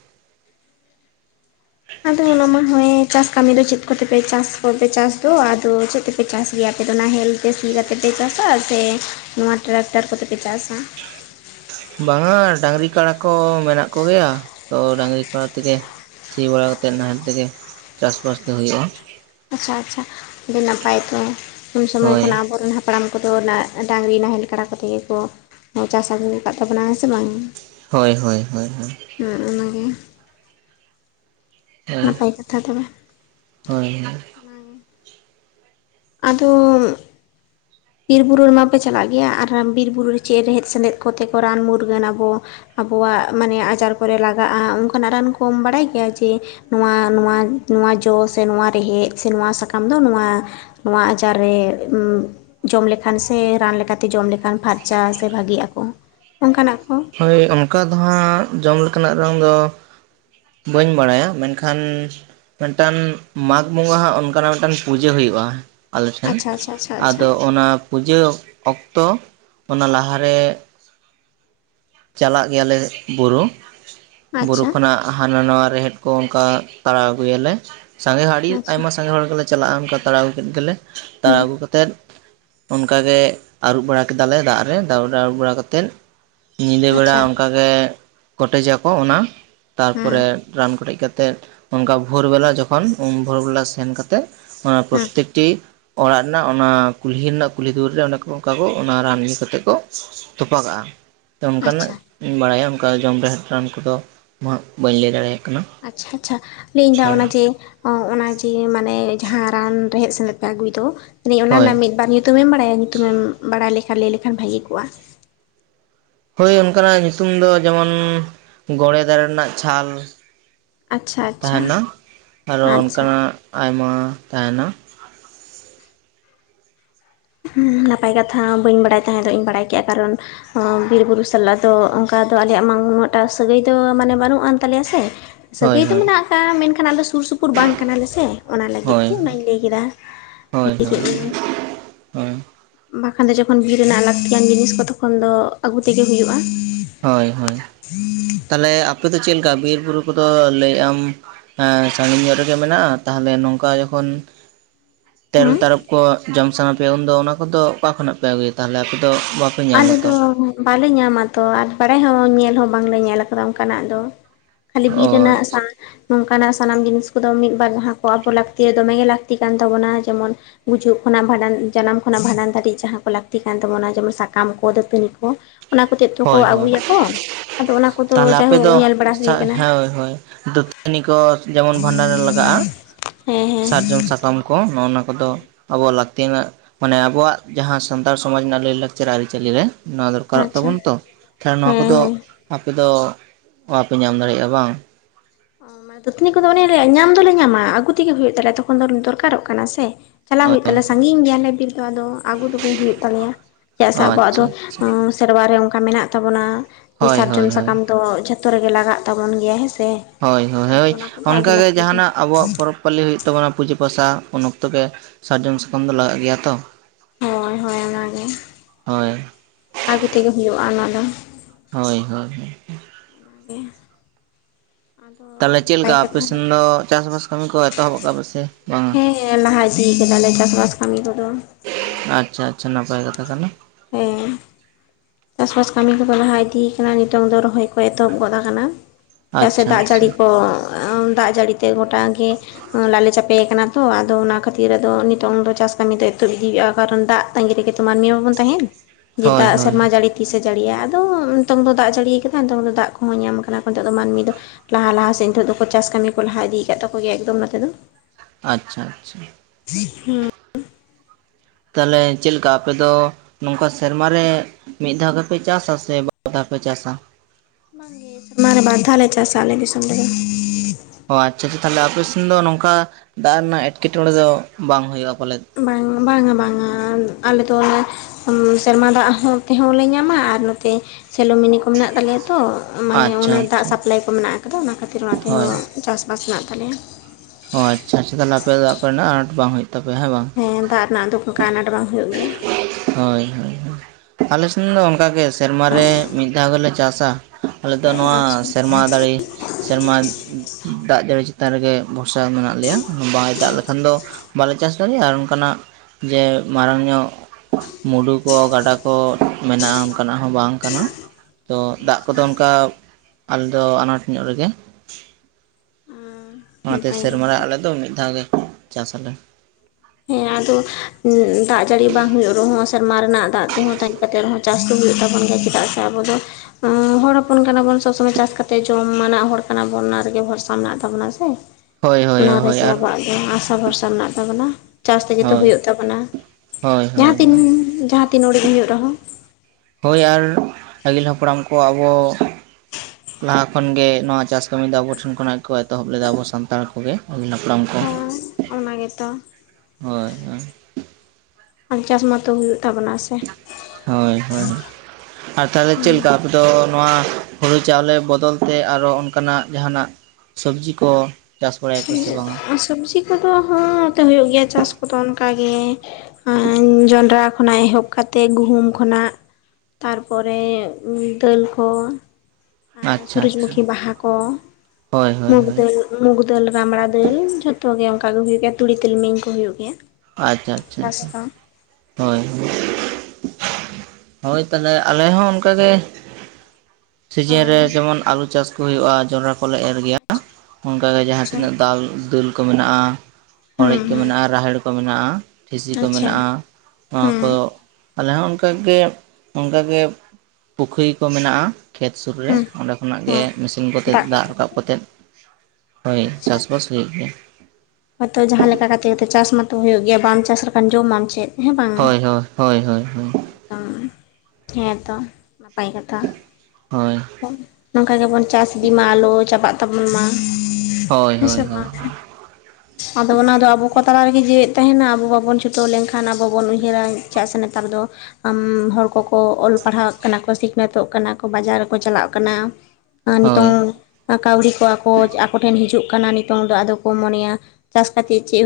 [SPEAKER 1] ᱟᱫᱚ ᱚᱱᱟ ᱢᱟ ᱦᱮ ᱪᱟᱥ ᱠᱟᱹᱢᱤ ᱫᱚ ᱪᱮᱫ ᱠᱚᱛᱮᱯᱮ ᱪᱟᱥ ᱠᱚᱯᱮ ᱪᱟᱥ ᱫᱚ ᱟᱫᱚ ᱪᱮᱫ ᱛᱮᱯᱮ ᱪᱟᱥ ᱜᱮᱭᱟ ᱟᱯᱮ ᱫᱚ ᱱᱟᱦᱮᱞ ᱵᱮᱥ ᱞᱮᱠᱟᱛᱮ ᱯᱮ ᱪᱟᱥᱟ ᱥᱮ ᱱᱚᱣᱟ ᱴᱨᱟᱠᱴᱟᱨ ᱠᱚᱛᱮᱯᱮ ᱪᱟᱥᱟ
[SPEAKER 2] [UNINTELLIGIBLE] ᱵᱟᱝᱟ ᱰᱟᱹᱝᱨᱤ ᱠᱟᱰᱟ ᱠᱚ ᱢᱮᱱᱟᱜ ᱠᱚᱜᱮᱭᱟ ᱛᱚ ᱰᱟ. ᱝᱨᱤ ᱠᱟᱰᱟ ᱛᱮᱜᱮ ᱥᱤ ᱵᱟᱲᱟ ᱠᱟᱛᱮᱫ ᱱᱟᱦᱮᱞ ᱛᱮᱜᱮ ᱪᱟᱥ ᱵᱟᱥ ᱫᱚ ᱦᱩᱭᱩᱜᱼᱟ
[SPEAKER 1] ᱟᱪᱪᱷᱟ ᱟᱪᱪᱷᱟ ᱟᱹᱰᱤ ᱱᱟᱯᱟᱭ ᱛᱚ ᱩᱱ ᱥᱚᱢᱚᱭ
[SPEAKER 2] ᱦᱳᱭ
[SPEAKER 1] ᱠᱷᱚᱱᱟᱜ ᱟᱵᱚᱨᱮᱱ ᱦᱟᱯ ᱲᱟᱢ ᱠᱚᱫᱚ ᱚᱱᱟ ᱰᱟᱹᱝᱨᱤ ᱱᱟᱦᱮᱞ ᱠᱟᱰᱟ ᱠᱚᱛᱮᱜᱮ ᱠᱚ ᱪᱟᱥ ᱟᱹᱜᱩ ᱠᱟᱜ ᱛᱟᱵᱚᱱᱟ ᱦᱮ ᱥᱮ ᱵᱟᱝ
[SPEAKER 2] ᱦᱳᱭ ᱦᱳᱭ ᱦᱳᱭ
[SPEAKER 1] [UNINTELLIGIBLE] ᱚᱱᱟᱜᱮ ᱱᱟᱯᱟᱭ ᱠᱟᱛᱷᱟ ᱛᱚᱵᱮ
[SPEAKER 2] ᱦᱳᱭ
[SPEAKER 1] ᱚᱱᱟᱜᱮ ᱟᱫᱚ ᱵᱤᱨ ᱵᱩᱨᱩ ᱨᱮᱢᱟᱯᱮ ᱪᱟᱞᱟᱜ ᱜᱮᱭᱟ ᱟᱨ ᱵᱤᱨ ᱵᱩᱨᱩ ᱨᱮ ᱪᱮᱫ ᱨᱮᱦᱮᱫ ᱥᱮᱸᱫᱮᱫ ᱠᱚᱛᱮ ᱠᱚ ᱨᱟᱱ ᱢᱩᱨᱜᱟᱹᱱ ᱟᱵᱚ ᱟᱵᱚᱣᱟᱜ ᱢᱟᱱᱮ ᱟᱡᱟᱨ ᱠᱚᱨᱮ ᱞᱟᱜᱟᱜᱼᱟ ᱚᱱᱠᱟᱱᱟᱜ ᱨᱟᱱ ᱠᱚᱢ ᱵᱟᱲᱟᱭ ᱜᱮᱭᱟ ᱡᱮ [UNINTELLIGIBLE] [UNINTELLIGIBLE] ᱱᱚᱣᱟ ᱡᱚ ᱥᱮ ᱱᱚᱣᱟ ᱨᱮᱦᱮᱫ ᱥᱮ ᱱᱚᱣᱟ ᱥᱟᱠᱟᱢ ᱫᱚ ᱱᱚᱣᱟ ᱱᱚᱣᱟ ᱟᱡᱟᱨ ᱨᱮ ᱡᱚᱢ ᱞᱮᱠᱷᱟᱱ ᱥᱮ ᱨᱟᱱ ᱞᱮᱠᱟ ᱛᱮ ᱡᱚᱢ ᱞᱮᱠᱷᱟᱱ ᱯᱷᱟᱨᱪᱟ ᱥᱮ ᱵᱷᱟᱜᱤᱜ ᱟᱠᱚ ᱚᱱᱠᱟᱱᱟᱜ ᱠᱚ
[SPEAKER 2] ᱦᱳᱭ ᱚᱱᱠᱟ ᱫᱚ ᱦᱟᱸᱜ ᱡᱚᱢ ᱞᱮᱠᱟᱱᱟᱜ ᱨᱟᱱ ᱫᱚ ᱵᱟᱹᱧ ᱵᱟᱲᱟᱭᱟ ᱢᱮᱱᱠᱷᱟᱱ ᱢᱤᱫᱴᱮᱱ ᱢᱟᱜᱽ ᱵᱚᱸᱜᱟ ᱦᱟᱸᱜ ᱚᱱᱠᱟᱱᱟᱜ ᱢᱤᱫᱴᱟᱝ ᱯᱩᱡᱟᱹ ᱦᱩᱭᱩᱜᱼᱟ᱾ ᱟᱞᱮ ᱴᱷᱮᱱ
[SPEAKER 1] ᱟᱪᱪᱷᱟ ᱟᱪᱪᱷᱟ ᱟᱪᱪᱷᱟ ᱟᱪᱪᱷᱟ
[SPEAKER 2] ᱟᱫᱚ ᱚᱱᱟ ᱯᱩᱡᱟᱹ ᱚᱠᱛᱚ ᱚᱱᱟ ᱞᱟᱦᱟ ᱨᱮ ᱪᱟᱞᱟᱜ ᱜᱮᱭᱟ ᱞᱮ ᱵᱩᱨᱩ [UNINTELLIGIBLE] ᱵᱩᱨᱩ
[SPEAKER 1] ᱟᱪᱪᱷᱟ
[SPEAKER 2] ᱠᱷᱚᱱᱟᱜ ᱦᱟᱱᱟ ᱱᱟᱣᱟ ᱨᱮᱦᱮᱫ ᱠᱚ ᱚᱱᱠᱟ ᱛᱟᱲᱟᱣ ᱟᱹᱜᱩᱭ ᱟᱞᱮ ᱥᱟᱸᱜᱮ ᱟᱹᱰᱤ
[SPEAKER 1] ᱟᱪᱪᱷᱟ
[SPEAKER 2] ᱟᱭᱢᱟ ᱥᱟᱸᱜᱮ ᱦᱚᱲ ᱜᱮᱞᱮ ᱪᱟᱞᱟᱜ-ᱟ ᱚᱱᱠᱟ ᱛᱟᱲᱟᱣ ᱟᱹᱜᱩ ᱠᱮᱫ ᱜᱮᱞᱮ ᱛᱟᱲᱟᱣ
[SPEAKER 1] ᱦᱩᱸ
[SPEAKER 2] ᱟᱹᱜᱩ ᱠᱟᱛ ᱮᱫ ᱚᱱᱠᱟ ᱜᱮ ᱟᱹᱨᱩᱵ ᱵᱟᱲᱟ ᱠᱮᱫᱟ ᱞᱮ ᱫᱟᱜ ᱨᱮ ᱛᱟᱯᱚᱨᱮ ᱟᱹᱨᱩᱵ ᱵᱟᱲᱟ ᱠᱟᱛᱮᱫ ᱧᱤᱫᱟᱹ ᱵᱮᱲᱟ
[SPEAKER 1] ᱟᱪᱪᱷᱟ
[SPEAKER 2] ᱚᱱᱠᱟ ᱜᱮ ᱠᱚᱴᱮᱡᱟᱠᱚ ᱚᱱᱟ
[SPEAKER 1] ᱦᱩᱸ
[SPEAKER 2] ᱛᱟᱨᱯᱚᱨᱮ ᱨᱟᱱ ᱠᱚᱴᱮᱡ ᱠᱟᱛᱮᱫ ᱚᱱᱠᱟ ᱵᱷᱳᱨ ᱵᱮᱞᱟ ᱡᱚᱠᱷᱚᱱ ᱩᱱ ᱵᱷᱳᱨ ᱵᱮᱞᱟ ᱥᱮᱱ ᱠᱟᱛᱮᱫ ᱚᱱᱟ
[SPEAKER 1] ᱦᱩᱸ
[SPEAKER 2] ᱯᱨᱚᱛᱮᱠᱴᱤ ᱚᱲᱟᱜ ᱨᱮᱱᱟᱜ ᱚᱱᱟ ᱠᱩᱞᱦᱤ ᱨᱮᱱᱟᱜ ᱠᱩᱞᱦᱤ ᱫᱩᱣᱟᱹᱨ ᱨᱮ ᱚᱱᱠᱟ ᱠᱚ ᱚᱱᱟ ᱨᱟᱱ ᱧᱩ ᱠᱟᱛᱮᱫ ᱠᱚ ᱛᱚᱯᱟᱠᱟᱜᱼᱟ ᱛᱚ ᱚᱱᱠᱟᱱᱟᱜ
[SPEAKER 1] ᱟᱪᱪᱷᱟ
[SPEAKER 2] ᱵᱟᱲᱟᱭᱟᱢ ᱚᱱᱠᱟ ᱡᱚᱢ ᱨᱮᱦᱮᱫ ᱨᱟᱱ ᱠᱚᱫᱚ ᱦᱟᱸᱜ ᱵᱟᱹᱧ ᱞᱟᱹᱭ ᱫᱟᱲᱮᱭᱟᱜ ᱠᱟᱱᱟ
[SPEAKER 1] ᱟᱪᱪᱷᱟ ᱟᱪᱪᱷᱟ ᱞᱟᱹᱭ ᱤᱧ ᱫᱟ ᱚᱱᱟ ᱡᱮ ᱚᱸ ᱚᱱᱟ ᱡᱮ ᱢᱟᱱᱮ ᱡᱟᱦᱟᱸ ᱨᱟᱱ ᱨᱮᱦᱮᱫ ᱥᱮᱸᱫᱮᱫ ᱯᱮ ᱟᱹᱜᱩᱭ ᱫᱚ ᱢᱮᱫᱟᱹᱧ ᱚᱱᱟ
[SPEAKER 2] ᱦᱳᱭ
[SPEAKER 1] ᱨᱮᱱᱟᱜ ᱢᱤᱫ ᱵᱟᱨ ᱧᱩ ᱛᱩᱢ ᱮᱢ ᱵᱟᱲᱟᱭᱟ ᱧᱩᱛᱩᱢ ᱮᱢ ᱵᱟᱲᱟᱭ ᱞᱮᱠᱷᱟᱱ ᱞᱟᱹᱭ ᱞᱮᱠᱷᱟᱱ ᱵᱷᱟᱹᱜᱤ ᱠᱚᱜ-ᱟ᱾
[SPEAKER 2] ᱦᱳᱭ ᱚᱱᱠᱟᱱᱟᱜ ᱧᱩᱛᱩᱢ ᱫᱚ ᱡᱮᱢᱚᱱ ᱜᱚᱲᱮ ᱫᱟᱨᱮ ᱨᱮᱱᱟᱜ ᱪᱷᱟᱞ
[SPEAKER 1] ᱟᱪᱪᱷᱟ ᱟᱪᱪᱷᱟ
[SPEAKER 2] ᱛᱟᱦᱮᱱᱟ ᱟᱨᱚ
[SPEAKER 1] ᱟᱪᱪᱷᱟ
[SPEAKER 2] ᱚᱱᱠᱟᱱᱟᱜ ᱟᱭᱢᱟ ᱛᱟᱦᱮᱱᱟ
[SPEAKER 1] ᱦᱩᱸ ᱱᱟᱯᱟᱭ ᱠᱟᱛᱷᱟ ᱵᱟᱹᱧ ᱵᱟᱲᱟᱭ ᱛᱟᱦᱮᱸᱫ ᱫᱚ ᱤᱧ ᱵᱟᱲᱟᱭ ᱠᱮᱫ-ᱟ ᱠᱟᱨᱚᱱ ᱦᱚᱸ ᱵᱤᱨ ᱵᱩᱨᱩ ᱥᱟᱞᱟᱜ ᱫᱚ ᱚᱱᱠᱟ ᱫᱚ ᱟᱞᱮᱭᱟᱜ ᱢᱟ ᱩᱱᱟᱹᱜᱴᱟ ᱥᱟᱹᱜᱟᱹᱭ ᱫᱚ ᱢᱟᱱᱮ ᱵᱟᱹᱱᱩᱜ ᱟᱱ ᱛᱟᱞᱮᱭᱟ ᱥᱮ
[SPEAKER 2] ᱦᱳᱭ
[SPEAKER 1] ᱥᱟᱹᱜᱟᱹᱭ ᱫᱚ
[SPEAKER 2] ᱦᱳᱭ
[SPEAKER 1] ᱢᱮᱱᱟᱜ ᱟᱠᱟᱜ-ᱟ ᱢᱮᱱᱠᱷᱟᱱ ᱟᱞᱮ ᱫᱚ ᱥᱩᱨ ᱥᱩᱯ ᱩᱨ ᱵᱟᱝ ᱠᱟᱱᱟᱞᱮ ᱥᱮ ᱚᱱᱟ ᱞᱟᱹᱜᱤᱫ
[SPEAKER 2] ᱦᱳᱭ
[SPEAKER 1] ᱛᱮ ᱚᱱᱟᱧ ᱞᱟᱹᱭ ᱠᱮᱫᱟ
[SPEAKER 2] ᱦᱳᱭ ᱦᱳᱭ
[SPEAKER 1] [UNINTELLIGIBLE]
[SPEAKER 2] ᱦᱳᱭ
[SPEAKER 1] ᱵᱟᱠᱷᱟᱱ ᱫᱚ ᱡᱚᱠᱷᱚᱱ ᱵᱤᱨ ᱨᱮᱱᱟᱜ ᱞᱟᱹᱠᱛᱤᱭᱟᱱ ᱡᱤᱱᱤᱥ ᱠᱚ ᱛᱚᱠᱷᱚᱱ ᱫᱚ ᱟᱹᱜᱩ ᱛᱮᱜᱮ ᱦᱩᱭᱩᱜᱼᱟ
[SPEAKER 2] ᱦᱚᱭ ᱦᱚᱭ ᱛᱟᱦᱞᱮ ᱟᱯᱮ ᱫᱚ ᱪᱮᱫ ᱞᱮᱠᱟ ᱵᱤᱨ ᱵᱩᱨᱩ ᱠᱚᱫᱚ ᱞᱟᱹᱭᱮᱫ ᱟᱢ ᱮᱸ ᱥᱟᱸᱜᱤᱧ ᱧᱚᱜ ᱨᱮᱜᱮ ᱢᱮᱱᱟᱜ-ᱟ ᱛᱟᱦᱚᱞᱮ ᱱᱚᱝᱠᱟ ᱡᱚᱠᱷᱚᱱ ᱛᱮᱨᱮᱞ
[SPEAKER 1] ᱦᱮᱸ
[SPEAKER 2] ᱛᱟᱨᱚᱯ ᱠᱚ ᱡᱚᱢ ᱥᱟᱱᱟ ᱯᱮᱭᱟ ᱩᱱᱫᱚ ᱚᱱᱟ ᱠᱚᱫᱚ ᱚᱠᱟ ᱠᱷᱚᱱᱟᱜ ᱯᱮ ᱟᱹᱜᱩᱭᱟ ᱛᱟᱦᱚᱞᱮ ᱟᱯᱮ ᱫᱚ ᱵᱟᱯ
[SPEAKER 1] ᱟᱞᱮ ᱫᱚ ᱵᱟᱞᱮ ᱧᱟᱢ ᱟ ᱛᱚ ᱟᱨ ᱵᱟᱲᱟᱭ ᱦᱚᱸ ᱧᱮᱞ ᱦᱚᱸ ᱵᱟᱝᱞᱮ ᱧᱮᱞ ᱟᱠᱟᱫᱟ ᱚᱱᱠᱟᱱᱟᱜ ᱫᱚ ᱠᱷᱟᱹᱞᱤ
[SPEAKER 2] ᱚ
[SPEAKER 1] ᱵᱤᱨ ᱨᱮᱱᱟᱜ ᱥᱟᱸ ᱱᱚᱝᱠᱟᱱᱟᱜ ᱥᱟᱱᱟᱢ ᱡᱤᱱᱤᱥ ᱠᱚᱫᱚ ᱢᱤᱫ ᱵᱟᱨ ᱡᱟᱦᱟᱸ ᱠᱚ ᱟᱵᱚ ᱞᱟᱹᱠᱛᱤ ᱫᱚᱢᱮ ᱜᱮ ᱞᱟᱹᱠᱛᱤ ᱠᱟᱱ ᱛᱟᱵᱚᱱᱟ ᱡᱮᱢᱚᱱ ᱜᱩᱡᱩᱜ ᱠᱷᱚᱱᱟᱜ ᱵᱷᱟᱸᱰᱟᱱ ᱡᱟᱱᱟᱢ ᱠᱷᱚᱱᱟᱜ ᱵᱷᱟᱸᱰᱟᱱ ᱫᱷᱟᱹᱨᱤᱡ ᱡᱟᱦᱟᱸ ᱠᱚ ᱞᱟᱹᱠᱛᱤ ᱠᱟᱱ ᱛᱟᱵᱚᱱᱟ ᱡᱮᱢᱚᱱ ᱥᱟᱠ ᱠᱟᱢ ᱠᱚ ᱫᱟᱹᱛᱟᱹᱱᱤ ᱠᱚ ᱚᱱᱟ ᱠᱚᱛᱮᱫ ᱛᱚᱠᱚ
[SPEAKER 2] ᱦᱳᱭ ᱦᱳᱭ
[SPEAKER 1] ᱟᱹᱜᱩᱭᱟ ᱠᱚ ᱟᱫᱚ ᱚᱱᱟ ᱠᱚᱫᱚ
[SPEAKER 2] ᱛᱟᱦᱚᱞᱮ ᱟᱯᱮ
[SPEAKER 1] ᱡᱟᱭᱦᱳᱠ
[SPEAKER 2] ᱫᱚ
[SPEAKER 1] ᱧᱮᱞ ᱵᱟᱲᱟ ᱦᱩᱭ ᱠᱟᱱᱟ
[SPEAKER 2] ᱦᱳᱭ ᱦᱳᱭ ᱫᱟᱹᱛᱟᱹᱱᱤ ᱠᱚ ᱡᱮᱢᱚᱱ ᱵᱷᱟᱸᱰᱟᱱ ᱨᱮ ᱞᱟᱜᱟᱜ-ᱟ
[SPEAKER 1] ᱦᱮᱸ ᱦᱮᱸ
[SPEAKER 2] ᱥᱟᱨᱡᱚᱢ ᱥᱟᱠᱟᱢ ᱠᱚ ᱱᱚᱜ ᱚᱱᱟ ᱠᱚᱫᱚ ᱟᱵᱚᱣᱟᱜ ᱞᱟᱹᱠᱛᱤ ᱟᱱᱟᱜ ᱢᱟᱱᱮ ᱟᱵᱚᱣᱟᱜ ᱡᱟᱦᱟᱸ ᱥᱟᱱᱛᱟᱲ ᱥᱚᱢᱟᱡᱽ ᱨᱮᱱᱟᱜ ᱞᱟᱹᱭ ᱞᱟᱠᱪᱟᱨ ᱟᱹᱨᱤᱪᱟᱹᱞᱤ ᱨᱮ ᱱᱚᱣᱟ ᱫᱚᱨᱠᱟᱨᱚᱜ
[SPEAKER 1] ᱟᱪᱪᱷᱟ
[SPEAKER 2] ᱛᱟᱵᱚᱱ ᱛᱚ ᱠᱷᱟᱱ ᱱᱚᱣᱟ
[SPEAKER 1] ᱦᱮᱸ
[SPEAKER 2] ᱠᱚᱫᱚ
[SPEAKER 1] ᱦᱮᱸ
[SPEAKER 2] ᱟᱯᱮ ᱫᱚ ᱵᱟᱯᱮ ᱧᱟᱢ ᱫᱟᱲᱮᱭᱟᱜ-ᱟ ᱵᱟᱝ
[SPEAKER 1] ᱚᱸ ᱢᱟᱱᱮ ᱫᱟᱹᱛᱟᱹᱱᱤ ᱠᱚᱫᱚ ᱚᱱᱮᱮ ᱞᱮ ᱧᱟᱢ ᱫᱚᱞᱮ ᱧᱟᱢᱟ ᱟᱹᱜᱩ ᱛᱮᱜᱤ ᱦᱩᱭᱩᱜ ᱛᱟᱞᱮᱭᱟ ᱛᱚᱠᱷᱚᱱ ᱫᱚ ᱫᱚᱨᱠᱟᱨᱚᱜ ᱠᱟᱱᱟ ᱥᱮ ᱪᱟᱞᱟᱜ ᱦᱩᱭᱩᱜ
[SPEAKER 2] ᱦᱳᱭ
[SPEAKER 1] ᱛᱟᱞᱮᱭᱟ
[SPEAKER 2] ᱦᱳᱭ
[SPEAKER 1] ᱥᱟᱸᱜᱤᱧ ᱜᱮᱭᱟᱞᱮ ᱵᱤᱨ ᱫᱚ ᱟᱫᱚ ᱟᱹᱜᱩ ᱫᱩᱜᱮ ᱦᱩᱭᱩᱜ ᱛᱟᱞᱮᱭᱟ ᱪᱮᱫᱟᱜ ᱥᱮ
[SPEAKER 2] ᱚ
[SPEAKER 1] ᱟᱵᱚᱣᱟᱜ
[SPEAKER 2] ᱟᱪᱪᱷᱟ
[SPEAKER 1] ᱫᱚ
[SPEAKER 2] ᱟᱪᱪᱷᱟ
[SPEAKER 1] ᱟᱸ ᱥᱮᱨᱣᱟ ᱨᱮ ᱚᱱᱠᱟ ᱢᱮᱱᱟᱜ ᱛᱟᱵᱚᱱᱟ ᱡᱮ
[SPEAKER 2] ᱦᱳᱭ
[SPEAKER 1] ᱥᱟᱨᱡᱚᱢ
[SPEAKER 2] ᱦᱳᱭ ᱦᱳᱭ
[SPEAKER 1] ᱥᱟᱠᱟᱢ ᱫᱚ ᱡᱷᱚᱛᱚ ᱨᱮᱜᱮ ᱞᱟᱜᱟᱜ ᱛᱟᱵᱚᱱ ᱜᱮᱭᱟ ᱦᱮᱸ ᱥᱮ
[SPEAKER 2] ᱦᱳᱭ ᱦᱳᱭ ᱦᱳᱭ ᱚᱱᱠᱟ ᱜᱮ ᱡᱟᱦᱟᱱᱟᱜ ᱟᱵᱚᱣᱟᱜ ᱯᱚᱨᱚᱵᱽ ᱯᱟᱞᱤ ᱦᱩᱭᱩᱜ ᱛᱟᱵᱚᱱᱟ ᱯᱩᱡᱟᱹ ᱯᱟᱥᱟ ᱩᱱ ᱚᱠᱛᱚ ᱜᱮ ᱥᱟᱨᱡᱚᱢ ᱥᱟᱠᱟᱢ ᱫᱚ ᱞᱟᱜᱟᱜ ᱜᱮᱭᱟ ᱛᱚ
[SPEAKER 1] ᱦᱚᱭ ᱦᱚᱭ ᱚᱱᱟ ᱜᱮ
[SPEAKER 2] ᱦᱳᱭ
[SPEAKER 1] ᱟᱹᱜᱩ ᱛᱮᱜᱮ ᱦᱩᱭᱩᱜ-ᱟ ᱚᱱᱟ ᱫᱚ
[SPEAKER 2] ᱦᱚᱭ ᱦᱚᱭ ᱦᱚᱭ
[SPEAKER 1] ᱜᱮ
[SPEAKER 2] ᱛᱟᱦᱚᱞᱮ ᱪᱮᱫ ᱞᱮᱠᱟ ᱟᱯᱮ ᱥᱮᱱ ᱫᱚ ᱪᱟᱥᱵᱟᱥ ᱠᱟᱹᱢᱤ ᱠᱚ ᱮᱛᱚᱦᱚᱵ ᱟᱠᱟᱜ ᱯᱮᱥᱮ ᱵᱟᱝ-ᱟ
[SPEAKER 1] ᱦᱮᱸ ᱞᱟᱦᱟ ᱤᱫᱤ ᱠᱮᱫᱟᱞᱮ ᱪᱟᱥᱵᱟᱥ ᱠᱟᱹᱢᱤ ᱠᱚᱫᱚ
[SPEAKER 2] ᱟᱪᱪᱷᱟ ᱟᱪᱪᱷᱟ ᱱᱟᱯᱟᱭ ᱠᱟᱛᱷᱟ ᱠᱟᱱᱟ
[SPEAKER 1] ᱦᱮᱸ ᱪᱟᱥᱵᱟᱥ ᱠᱟᱹᱢᱤ ᱠᱚᱫᱚ ᱞᱟᱦᱟ ᱤᱫᱤ ᱠᱟᱱᱟ ᱱᱤᱛᱚᱝ ᱫᱚ ᱨᱚᱦᱚᱭ ᱠᱚ ᱮᱛᱚᱦᱚᱵ ᱜᱚᱫ ᱠᱟᱱᱟ ᱪᱮᱫᱟᱜ ᱥᱮ
[SPEAKER 2] ᱟᱪᱪᱷᱟ
[SPEAKER 1] ᱫᱟᱜ
[SPEAKER 2] ᱟᱪᱪᱷᱟ
[SPEAKER 1] ᱡᱟᱹᱲᱤ ᱠᱚ ᱫᱟᱜ ᱡᱟᱹᱲᱤᱛᱮ ᱜᱚᱴᱟ ᱜᱮ ᱞᱟᱞᱮ ᱪᱟᱯ ᱯᱮ ᱠᱟᱱᱟ ᱛᱚ ᱟᱫᱚ ᱚᱱᱟ ᱠᱷᱟᱹᱛᱤᱨ ᱟᱫᱚ ᱱᱤᱛᱚᱝ ᱫᱚ ᱪᱟᱥ ᱠᱟᱹᱢᱤ ᱫᱚ ᱮᱛᱚᱵ ᱤᱫᱤ ᱦᱩᱭᱩᱜᱼᱟ ᱠᱟᱨᱚᱱ ᱫᱟᱜ ᱛᱟᱹᱜᱤ ᱨᱮᱜᱮ ᱛᱚ ᱢᱟᱹᱱᱢᱤ ᱢᱟᱵᱚᱱ ᱛᱟᱦᱮᱱ ᱡᱮ
[SPEAKER 2] ᱦᱳᱭ
[SPEAKER 1] ᱫᱟᱜ
[SPEAKER 2] ᱦᱳᱭ
[SPEAKER 1] ᱥᱮᱨᱢᱟ ᱡᱟᱹᱲᱤ ᱛᱤᱥᱮ ᱡᱟᱹᱲᱤᱭᱟ ᱟᱫᱚ ᱱᱤᱛᱚᱝ ᱫᱚ ᱫᱟᱜ ᱡᱟᱹᱲᱤ ᱠᱟᱫᱟ ᱱᱤᱛᱚᱝ ᱫᱚ ᱫᱟᱜ ᱠᱚᱦᱚᱸ ᱧᱟᱢ ᱠᱟᱱᱟ ᱱᱤᱛᱚᱜ ᱫᱚ ᱢᱟᱹᱱᱢᱤ ᱫᱚ ᱞᱟᱦᱟ ᱞᱟᱦᱟ ᱥᱮᱫ ᱱᱤᱛᱚᱜ ᱫᱚᱠᱚ ᱪᱟᱥ ᱠᱟᱹᱢᱤ ᱠᱚ ᱞᱟᱦᱟ ᱤᱫᱤᱭ ᱟᱠᱟᱫ ᱛᱟᱠᱚ ᱜᱮᱭᱟ ᱮᱠᱫᱚᱢ ᱱᱚᱛᱮ ᱫᱚ᱾
[SPEAKER 2] ᱟᱪᱪᱷᱟ ᱟᱪᱪᱷᱟ
[SPEAKER 1] ᱦᱩᱸ
[SPEAKER 2] ᱛᱟᱦᱚᱞᱮ ᱪᱮᱫ ᱞᱮᱠᱟ ᱟᱯᱮ ᱫᱚ ᱱᱚᱝᱠᱟ ᱥᱮᱨᱢᱟ ᱨᱮ ᱢᱤᱫ ᱫᱷᱟᱣ ᱜᱮᱯᱮ ᱪᱟᱥᱟ ᱥᱮ ᱵᱟᱨ ᱫᱷᱟᱣ ᱯᱮ ᱪᱟᱥᱟ
[SPEAKER 1] ᱵᱟᱝ ᱜᱮ ᱥᱮᱨᱢᱟ ᱨᱮ ᱵᱟᱨᱫᱷᱟᱣ ᱞᱮ ᱪᱟᱥ-ᱟ ᱟᱞᱮ ᱫᱤᱥᱚᱢ ᱨᱮᱫᱚ
[SPEAKER 2] ᱚ ᱟᱪᱪᱷᱟ ᱛᱟᱦᱚᱞᱮ ᱟᱯᱮᱥᱮᱱ ᱫᱚ ᱱᱚᱝᱠᱟ ᱫᱟᱜ ᱨᱮᱱᱟᱜ ᱮᱴᱠᱮᱴᱚᱬᱮ ᱫᱚ ᱵᱟᱝ ᱦᱩᱭᱩᱜᱼᱟ ᱯᱟᱞᱮᱫ
[SPEAKER 1] ᱵᱟᱝ ᱵᱟᱝ-ᱟ ᱵᱟᱝ-ᱟ ᱟᱞᱮ ᱫᱚ ᱚᱱᱮ ᱤᱭᱟ. ᱥᱮᱨᱢᱟ ᱫᱟᱜ ᱦᱚᱸ ᱛᱮᱦᱚᱸ ᱞᱮ ᱧᱟᱢᱟ ᱟᱨ ᱱᱚᱛᱮ ᱥᱮᱞᱳᱢᱤᱱᱤ ᱠᱚ ᱠᱚ ᱢᱮᱱᱟᱜ ᱛᱟᱞᱮᱭᱟ ᱛᱚ ᱢᱟᱱᱮ
[SPEAKER 2] ᱟᱪᱪᱷᱟ
[SPEAKER 1] ᱚᱱᱟ ᱫᱟᱜ
[SPEAKER 2] ᱟᱪᱪᱷᱟ
[SPEAKER 1] ᱥᱟᱯᱞᱟᱭ ᱠᱚ ᱢᱮᱱᱟᱜ ᱟᱠᱟᱫᱟ ᱚᱱᱟ ᱠᱷᱟᱹᱛᱤᱨ ᱚᱱᱟ
[SPEAKER 2] ᱦᱳᱭ
[SPEAKER 1] ᱛᱮᱦᱚᱸ ᱪᱟᱥᱵᱟᱥ ᱢᱮᱱᱟᱜ ᱛᱟᱞᱮᱭᱟ᱾
[SPEAKER 2] ᱚ ᱟᱪᱪᱷᱟ ᱛᱟᱦᱚᱞᱮ ᱟᱯᱮᱭᱟᱜ ᱫᱟᱜ ᱠᱚᱨᱮ ᱱᱟᱜ ᱟᱱᱟᱴ ᱵᱟᱝ ᱦᱩᱭᱩᱜ ᱛᱟᱯᱮᱭᱟ ᱦᱮᱸ ᱵᱟᱝ᱾
[SPEAKER 1] ᱦᱮᱸ ᱫᱟᱜ ᱨᱮᱱᱟᱜ ᱫᱚ ᱚᱱᱠᱟ ᱟᱱᱟᱴ ᱵᱟᱝ ᱦᱩᱭᱩᱜ ᱜᱮᱭᱟ
[SPEAKER 2] ᱦᱳᱭ ᱦᱳᱭ ᱟᱞᱮ ᱥᱮᱱ ᱫᱚ ᱚᱱᱠᱟᱜᱮ ᱥᱮᱨᱢᱟ ᱨᱮ ᱢᱤᱫ ᱫᱷᱟᱣ ᱜᱮᱞᱮ ᱪᱟᱥᱟ᱾ ᱟᱞᱮ ᱫᱚ ᱱᱚᱣᱟ
[SPEAKER 1] ᱟᱪᱪᱷᱟ
[SPEAKER 2] ᱥᱮᱨᱢᱟ ᱫᱟᱲᱮ ᱥᱮᱨᱢᱟ ᱫᱟᱜ ᱡᱟᱹᱲᱤ ᱪᱮᱛᱟᱱ ᱨᱮᱜᱮ ᱵᱷᱚᱨᱥᱟ ᱢᱮᱱᱟᱜ ᱞᱮᱭᱟ ᱵᱟᱭ ᱫᱟᱜ ᱞᱮ ᱠᱷᱟᱱ ᱫᱚ ᱵᱟᱞᱮ ᱪᱟᱥ ᱫᱟᱲᱮᱭᱟᱜᱼᱟ ᱟᱨ ᱚᱱᱠᱟᱱᱟᱜ ᱡᱮ ᱢᱟᱨᱟᱝ ᱧᱚᱜ ᱢᱩᱰᱩ ᱠᱚ ᱜᱟᱰᱟ ᱠᱚ ᱢᱮᱱᱟᱜᱼᱟ ᱚᱱᱠᱟᱱᱟᱜ ᱦᱚᱸ ᱵᱟᱝ ᱠᱟᱱᱟ᱾ ᱛᱚ ᱫᱟᱜ
[SPEAKER 1] ᱟᱪᱪᱷᱟ
[SPEAKER 2] ᱠᱚᱫᱚ ᱚᱱᱠᱟ ᱟᱞᱮ ᱫᱚ ᱟᱱᱟᱴ ᱧᱚᱜ ᱨᱮᱜᱮ, ᱚᱱᱟᱛᱮ
[SPEAKER 1] ᱱᱟᱯᱟᱭ
[SPEAKER 2] ᱥᱮᱨᱢᱟ ᱨᱮ
[SPEAKER 1] ᱠᱟᱛᱷᱟ
[SPEAKER 2] ᱟᱞᱮᱫᱚ ᱢᱤᱫ ᱫᱷᱟᱣ ᱜᱮ ᱪᱟᱥ ᱟᱞᱮ᱾
[SPEAKER 1] ᱦᱮᱸ ᱟᱫᱚ ᱫᱟᱜ ᱡᱟᱹᱲᱤ ᱵᱟᱝ ᱦᱩᱭᱩᱜ ᱨᱮᱦᱚᱸ ᱥᱮᱨᱢᱟ ᱨᱮᱱᱟᱜ ᱫᱟᱜ ᱛᱮᱦᱚᱸ ᱛᱟᱺᱜᱤ ᱠᱟᱛᱮ ᱨᱮᱦᱚᱸ ᱪᱟᱥ ᱫᱚ ᱦᱩᱭᱩᱜ ᱛᱟᱵᱚᱱ ᱜᱮᱭᱟ ᱪᱮᱫᱟᱜ ᱥᱮ ᱟᱵᱚ ᱫᱚ ᱦᱚᱲ ᱦᱚᱯᱚᱱ ᱠᱟᱱᱟ ᱵᱚᱱ ᱥᱚᱵ ᱥᱚᱢᱚᱭ ᱪᱟᱥ ᱠᱟᱛᱮᱜ ᱡᱚᱢ ᱢᱟᱱᱟᱜ ᱦᱚᱲ ᱠᱟᱱᱟ ᱵᱚᱱ, ᱚᱱᱟ ᱨᱮᱜᱮ ᱵᱷᱚᱨᱥᱟ ᱢᱮᱱᱟᱜ ᱛᱟᱵᱚᱱᱟ ᱥᱮ᱾
[SPEAKER 2] ᱦᱳᱭ ᱦᱳᱭ
[SPEAKER 1] ᱚᱱᱟ
[SPEAKER 2] ᱦᱳᱭ
[SPEAKER 1] ᱨᱮᱜᱮ
[SPEAKER 2] ᱟᱨ
[SPEAKER 1] ᱟᱵᱚᱣᱟᱜ ᱫᱚ ᱟᱥᱟ ᱵᱷᱚᱨᱥᱟ ᱢᱮᱱᱟᱜ ᱛᱟᱵᱚᱱᱟ᱾ ᱪᱟᱥ ᱛᱮᱜᱮ ᱛᱚ
[SPEAKER 2] ᱦᱳᱭ
[SPEAKER 1] ᱦᱩᱭᱩᱜ ᱛᱟᱵᱚᱱᱟ᱾
[SPEAKER 2] ᱦᱳᱭ ᱦᱳᱭ
[SPEAKER 1] ᱡᱟᱦᱟᱸ ᱛᱤᱱ,
[SPEAKER 2] ᱦᱳᱭ
[SPEAKER 1] ᱡᱟᱦᱟᱸ ᱛᱤᱱ ᱚᱸᱲᱤᱱ ᱦᱩᱭᱩᱜ ᱨᱮᱦᱚᱸ᱾
[SPEAKER 2] ᱦᱳᱭ ᱟᱨ ᱟᱹᱜᱤᱞ ᱦᱟᱯᱲᱟᱢ ᱠᱚ ᱟᱵᱚ ᱞᱟᱦᱟ ᱠᱷᱚᱱ ᱜᱮ ᱱᱚᱣᱟ ᱪᱟᱥ ᱠᱟᱹᱢᱤ ᱫᱚ ᱟᱵᱚ ᱴᱷᱮᱱ ᱠᱷᱚᱱᱟᱜ ᱠᱚ ᱮᱛᱚᱦᱚᱵ ᱞᱮᱫᱟ ᱟᱵᱚ ᱥᱟᱱᱛᱟᱲ ᱠᱚᱜᱮ ᱯᱟᱹᱦᱤᱞ ᱦᱟᱯᱲᱟᱢ ᱠᱚ
[SPEAKER 1] ᱦᱚᱭ ᱚᱱᱟ ᱜᱮ ᱛᱚ᱾
[SPEAKER 2] ᱦᱳᱭ ᱦᱳᱭ
[SPEAKER 1] ᱟᱨ ᱪᱟᱥ ᱢᱟᱛᱳ ᱦᱩᱭᱩᱜ ᱛᱟᱵᱚᱱᱟ ᱥᱮ
[SPEAKER 2] ᱦᱳᱭ ᱦᱳᱭ ᱟᱨ ᱛᱟᱦᱚᱞᱮ ᱪᱮᱫ ᱞᱮᱠᱟ
[SPEAKER 1] ᱦᱮᱸ
[SPEAKER 2] ᱟᱯᱮ ᱫᱚ ᱱᱚᱣᱟ ᱦᱳᱲᱩ ᱪᱟᱣᱞᱮ ᱵᱚᱫᱚᱞ ᱛᱮ ᱟᱨᱚ ᱚᱱᱠᱟᱱᱟᱜ ᱡᱟᱦᱟᱱᱟᱜ ᱥᱚᱵᱽᱡᱤ ᱠᱚ᱾ ᱪᱟᱥ ᱵᱟᱲᱟᱭᱟᱯᱮ ᱥᱮ ᱵᱟᱝᱟ
[SPEAKER 1] ᱥᱚᱵᱽᱡᱤ ᱠᱚᱫᱚ ᱦᱚᱸ ᱱᱚᱛᱮ ᱦᱩᱭᱩᱜ ᱜᱮᱭᱟ ᱪᱟᱥ ᱠᱚᱫᱚ ᱚᱱᱠᱟᱜᱮ᱾ ᱡᱚᱸᱰᱨᱟ ᱠᱷᱚᱱᱟᱜ ᱮᱦᱚᱵ ᱠᱟᱛᱮ ᱜᱩᱦᱩᱢ ᱠᱷᱚᱱᱟᱜ ᱛᱟᱨᱯᱚᱨᱮ ᱫᱟᱹᱞ ᱠᱚ ᱟᱨ
[SPEAKER 2] ᱟᱪᱪᱷᱟ
[SPEAKER 1] ᱥᱩᱨᱩᱡ
[SPEAKER 2] ᱟᱪᱪᱷᱟ
[SPEAKER 1] ᱢᱩᱠᱷᱤ ᱵᱟᱦᱟ ᱠᱚ
[SPEAKER 2] ᱦᱳᱭ ᱦᱳᱭ
[SPEAKER 1] ᱢᱩᱜᱽ
[SPEAKER 2] ᱦᱳᱭ
[SPEAKER 1] ᱫᱟᱹᱞ ᱢᱩᱜᱽ ᱫᱟᱹᱞ, ᱨᱟᱢᱲᱟ ᱫᱟᱹᱞ ᱡᱷᱚᱛᱚ ᱜᱮ ᱚᱱᱠᱟ ᱜᱮ ᱦᱩᱭᱩᱜ ᱜᱮᱭᱟ ᱛᱩᱲᱤ, ᱛᱤᱞᱢᱤᱧ ᱠᱚ ᱦᱩᱭᱩᱜ ᱜᱮᱭᱟ᱾
[SPEAKER 2] ᱟᱪᱪᱷᱟ ᱟᱪᱪᱷᱟ
[SPEAKER 1] ᱪᱟᱥ
[SPEAKER 2] ᱟᱪᱪᱷᱟ ᱟᱪᱪᱷᱟ
[SPEAKER 1] ᱫᱚ
[SPEAKER 2] ᱦᱳᱭ, ᱦᱳᱭ ᱛᱟᱞᱦᱮ ᱟᱞᱮ ᱦᱚᱸ ᱚᱱᱠᱟ ᱜᱮ
[SPEAKER 1] ᱚ
[SPEAKER 2] ᱥᱤᱡᱤᱱ ᱨᱮ ᱡᱮᱢᱚᱱ ᱟᱹᱞᱩ ᱪᱟᱥ ᱠᱚ ᱦᱩᱭᱩᱜᱼᱟ ᱡᱚᱸᱰᱨᱟ ᱠᱚᱞᱮ ᱮᱨ ᱜᱮᱭᱟ ᱚᱱᱠᱟ ᱜᱮ ᱡᱟᱦᱟᱸ ᱛᱤᱱᱟᱹᱜ ᱫᱟᱞ ᱫᱟᱹᱞ ᱠᱚ ᱢᱮᱱᱟᱜᱼᱟ ᱦᱚᱲᱮᱡ ᱠᱚ ᱢᱮᱱᱟᱜᱼᱟ, ᱨᱟᱦᱮᱲ ᱠᱚ ᱢᱮᱱᱟᱜᱼᱟ, ᱴᱷᱤᱥᱤ ᱠᱚ ᱢᱮᱱᱟᱜᱼᱟ, ᱱᱚᱣᱟ ᱠᱚ ᱟᱞᱮ ᱦᱚᱸ ᱚᱱᱠᱟᱜᱮ ᱚᱱᱠᱟᱜᱮ ᱯᱩᱠᱷᱨᱤ ᱠᱚ ᱢᱮᱱᱟᱜᱼᱟ ᱠᱷᱮᱛ ᱥᱩᱨ ᱨᱮ ᱚᱸᱰᱮ ᱠᱷᱚᱱᱟᱜ ᱜᱮ
[SPEAKER 1] ᱦᱮᱸ
[SPEAKER 2] ᱢᱮᱥᱤᱱ ᱠᱚᱛᱮ ᱫᱟᱜ
[SPEAKER 1] ᱠᱟᱛᱮᱫ
[SPEAKER 2] ᱨᱟᱠᱟᱵ
[SPEAKER 1] ᱛᱮ
[SPEAKER 2] ᱠᱟᱛᱮᱜ ᱦᱳᱭ
[SPEAKER 1] ᱟᱪᱪᱷᱟ
[SPEAKER 2] ᱪᱟᱥ
[SPEAKER 1] ᱟᱪᱪᱷᱟ
[SPEAKER 2] ᱵᱟᱥ ᱦᱩᱭᱩᱜ ᱜᱮᱭᱟ᱾
[SPEAKER 1] ᱦᱚᱭᱛᱚ ᱡᱟᱦᱟᱸ ᱞᱮᱠᱟ ᱠᱟᱛᱮ ᱜᱮ ᱛᱚ ᱪᱟᱥ ᱢᱟᱛᱚ ᱦᱩᱭᱩᱜ ᱜᱮᱭᱟ ᱵᱟᱢ ᱪᱟᱥ ᱞᱮᱠᱷᱟᱱ ᱡᱚᱢᱟᱢ ᱪᱮᱫ? ᱦᱮᱸ ᱵᱟᱝ
[SPEAKER 2] ᱦᱳᱭ ᱦᱳᱭ, ᱦᱳᱭ ᱦᱳᱭ
[SPEAKER 1] ᱦᱮᱸᱛᱚ ᱱᱟᱯᱟᱭ ᱠᱟᱛᱷᱟ ᱾
[SPEAKER 2] ᱦᱳᱭ
[SPEAKER 1] ᱱᱚᱝᱠᱟ ᱜᱮᱵᱚᱱ ᱪᱟᱥ ᱤᱫᱤ ᱢᱟ ᱟᱞᱚ ᱪᱟᱵᱟᱜ ᱛᱟᱵᱚᱱ ᱢᱟ
[SPEAKER 2] ᱦᱳᱭ
[SPEAKER 1] ᱦᱮᱸ
[SPEAKER 2] ᱦᱳᱭ
[SPEAKER 1] ᱥᱮ
[SPEAKER 2] ᱦᱳᱭ
[SPEAKER 1] ᱵᱟᱝ᱾ ᱟᱫᱚ ᱚᱱᱟ ᱫᱚ ᱟᱵᱚ ᱠᱚ ᱛᱟᱞᱟ ᱨᱮᱜᱮ ᱡᱤᱣᱮᱭᱮᱫ ᱛᱟᱦᱮᱸᱱᱟ ᱟᱵᱚ ᱵᱟᱵᱚᱱ ᱪᱷᱩᱴᱟᱹᱣ ᱞᱮᱱᱠᱷᱟᱱ ᱟᱵᱚ ᱵᱚᱱ ᱩᱭᱦᱟᱹᱨᱟ ᱪᱮᱫᱟᱜ ᱥᱮ ᱱᱮᱛᱟᱨ ᱫᱚ ᱟᱢ, ᱦᱚᱲ ᱠᱚᱠᱚ ᱚᱞ ᱯᱟᱲᱦᱟᱜ ᱠᱟᱱᱟ ᱠᱚ ᱥᱤᱠᱷᱱᱟᱹᱛᱚᱜ ᱠᱟᱱᱟ ᱠᱚ ᱵᱟᱡᱟᱨ ᱨᱮᱠᱚ ᱪᱟᱞᱟᱜ ᱠᱟᱱᱟ ᱾ ᱟᱨ
[SPEAKER 2] ᱦᱳᱭ
[SPEAKER 1] ᱱᱤᱛᱚᱝ ᱠᱟᱹᱣᱰᱤ ᱠᱚ ᱟᱠᱚ, ᱟᱠᱚ ᱴᱷᱮᱱ ᱦᱤᱡᱩᱜ ᱠᱟᱱᱟ ᱱᱤᱛᱚᱝ ᱫᱚ ᱟᱫᱚ ᱠᱚ ᱢᱚᱱᱮᱭᱟ ᱪᱟᱥ ᱠᱟᱛᱮᱫ ᱪᱮᱫ ᱦᱩ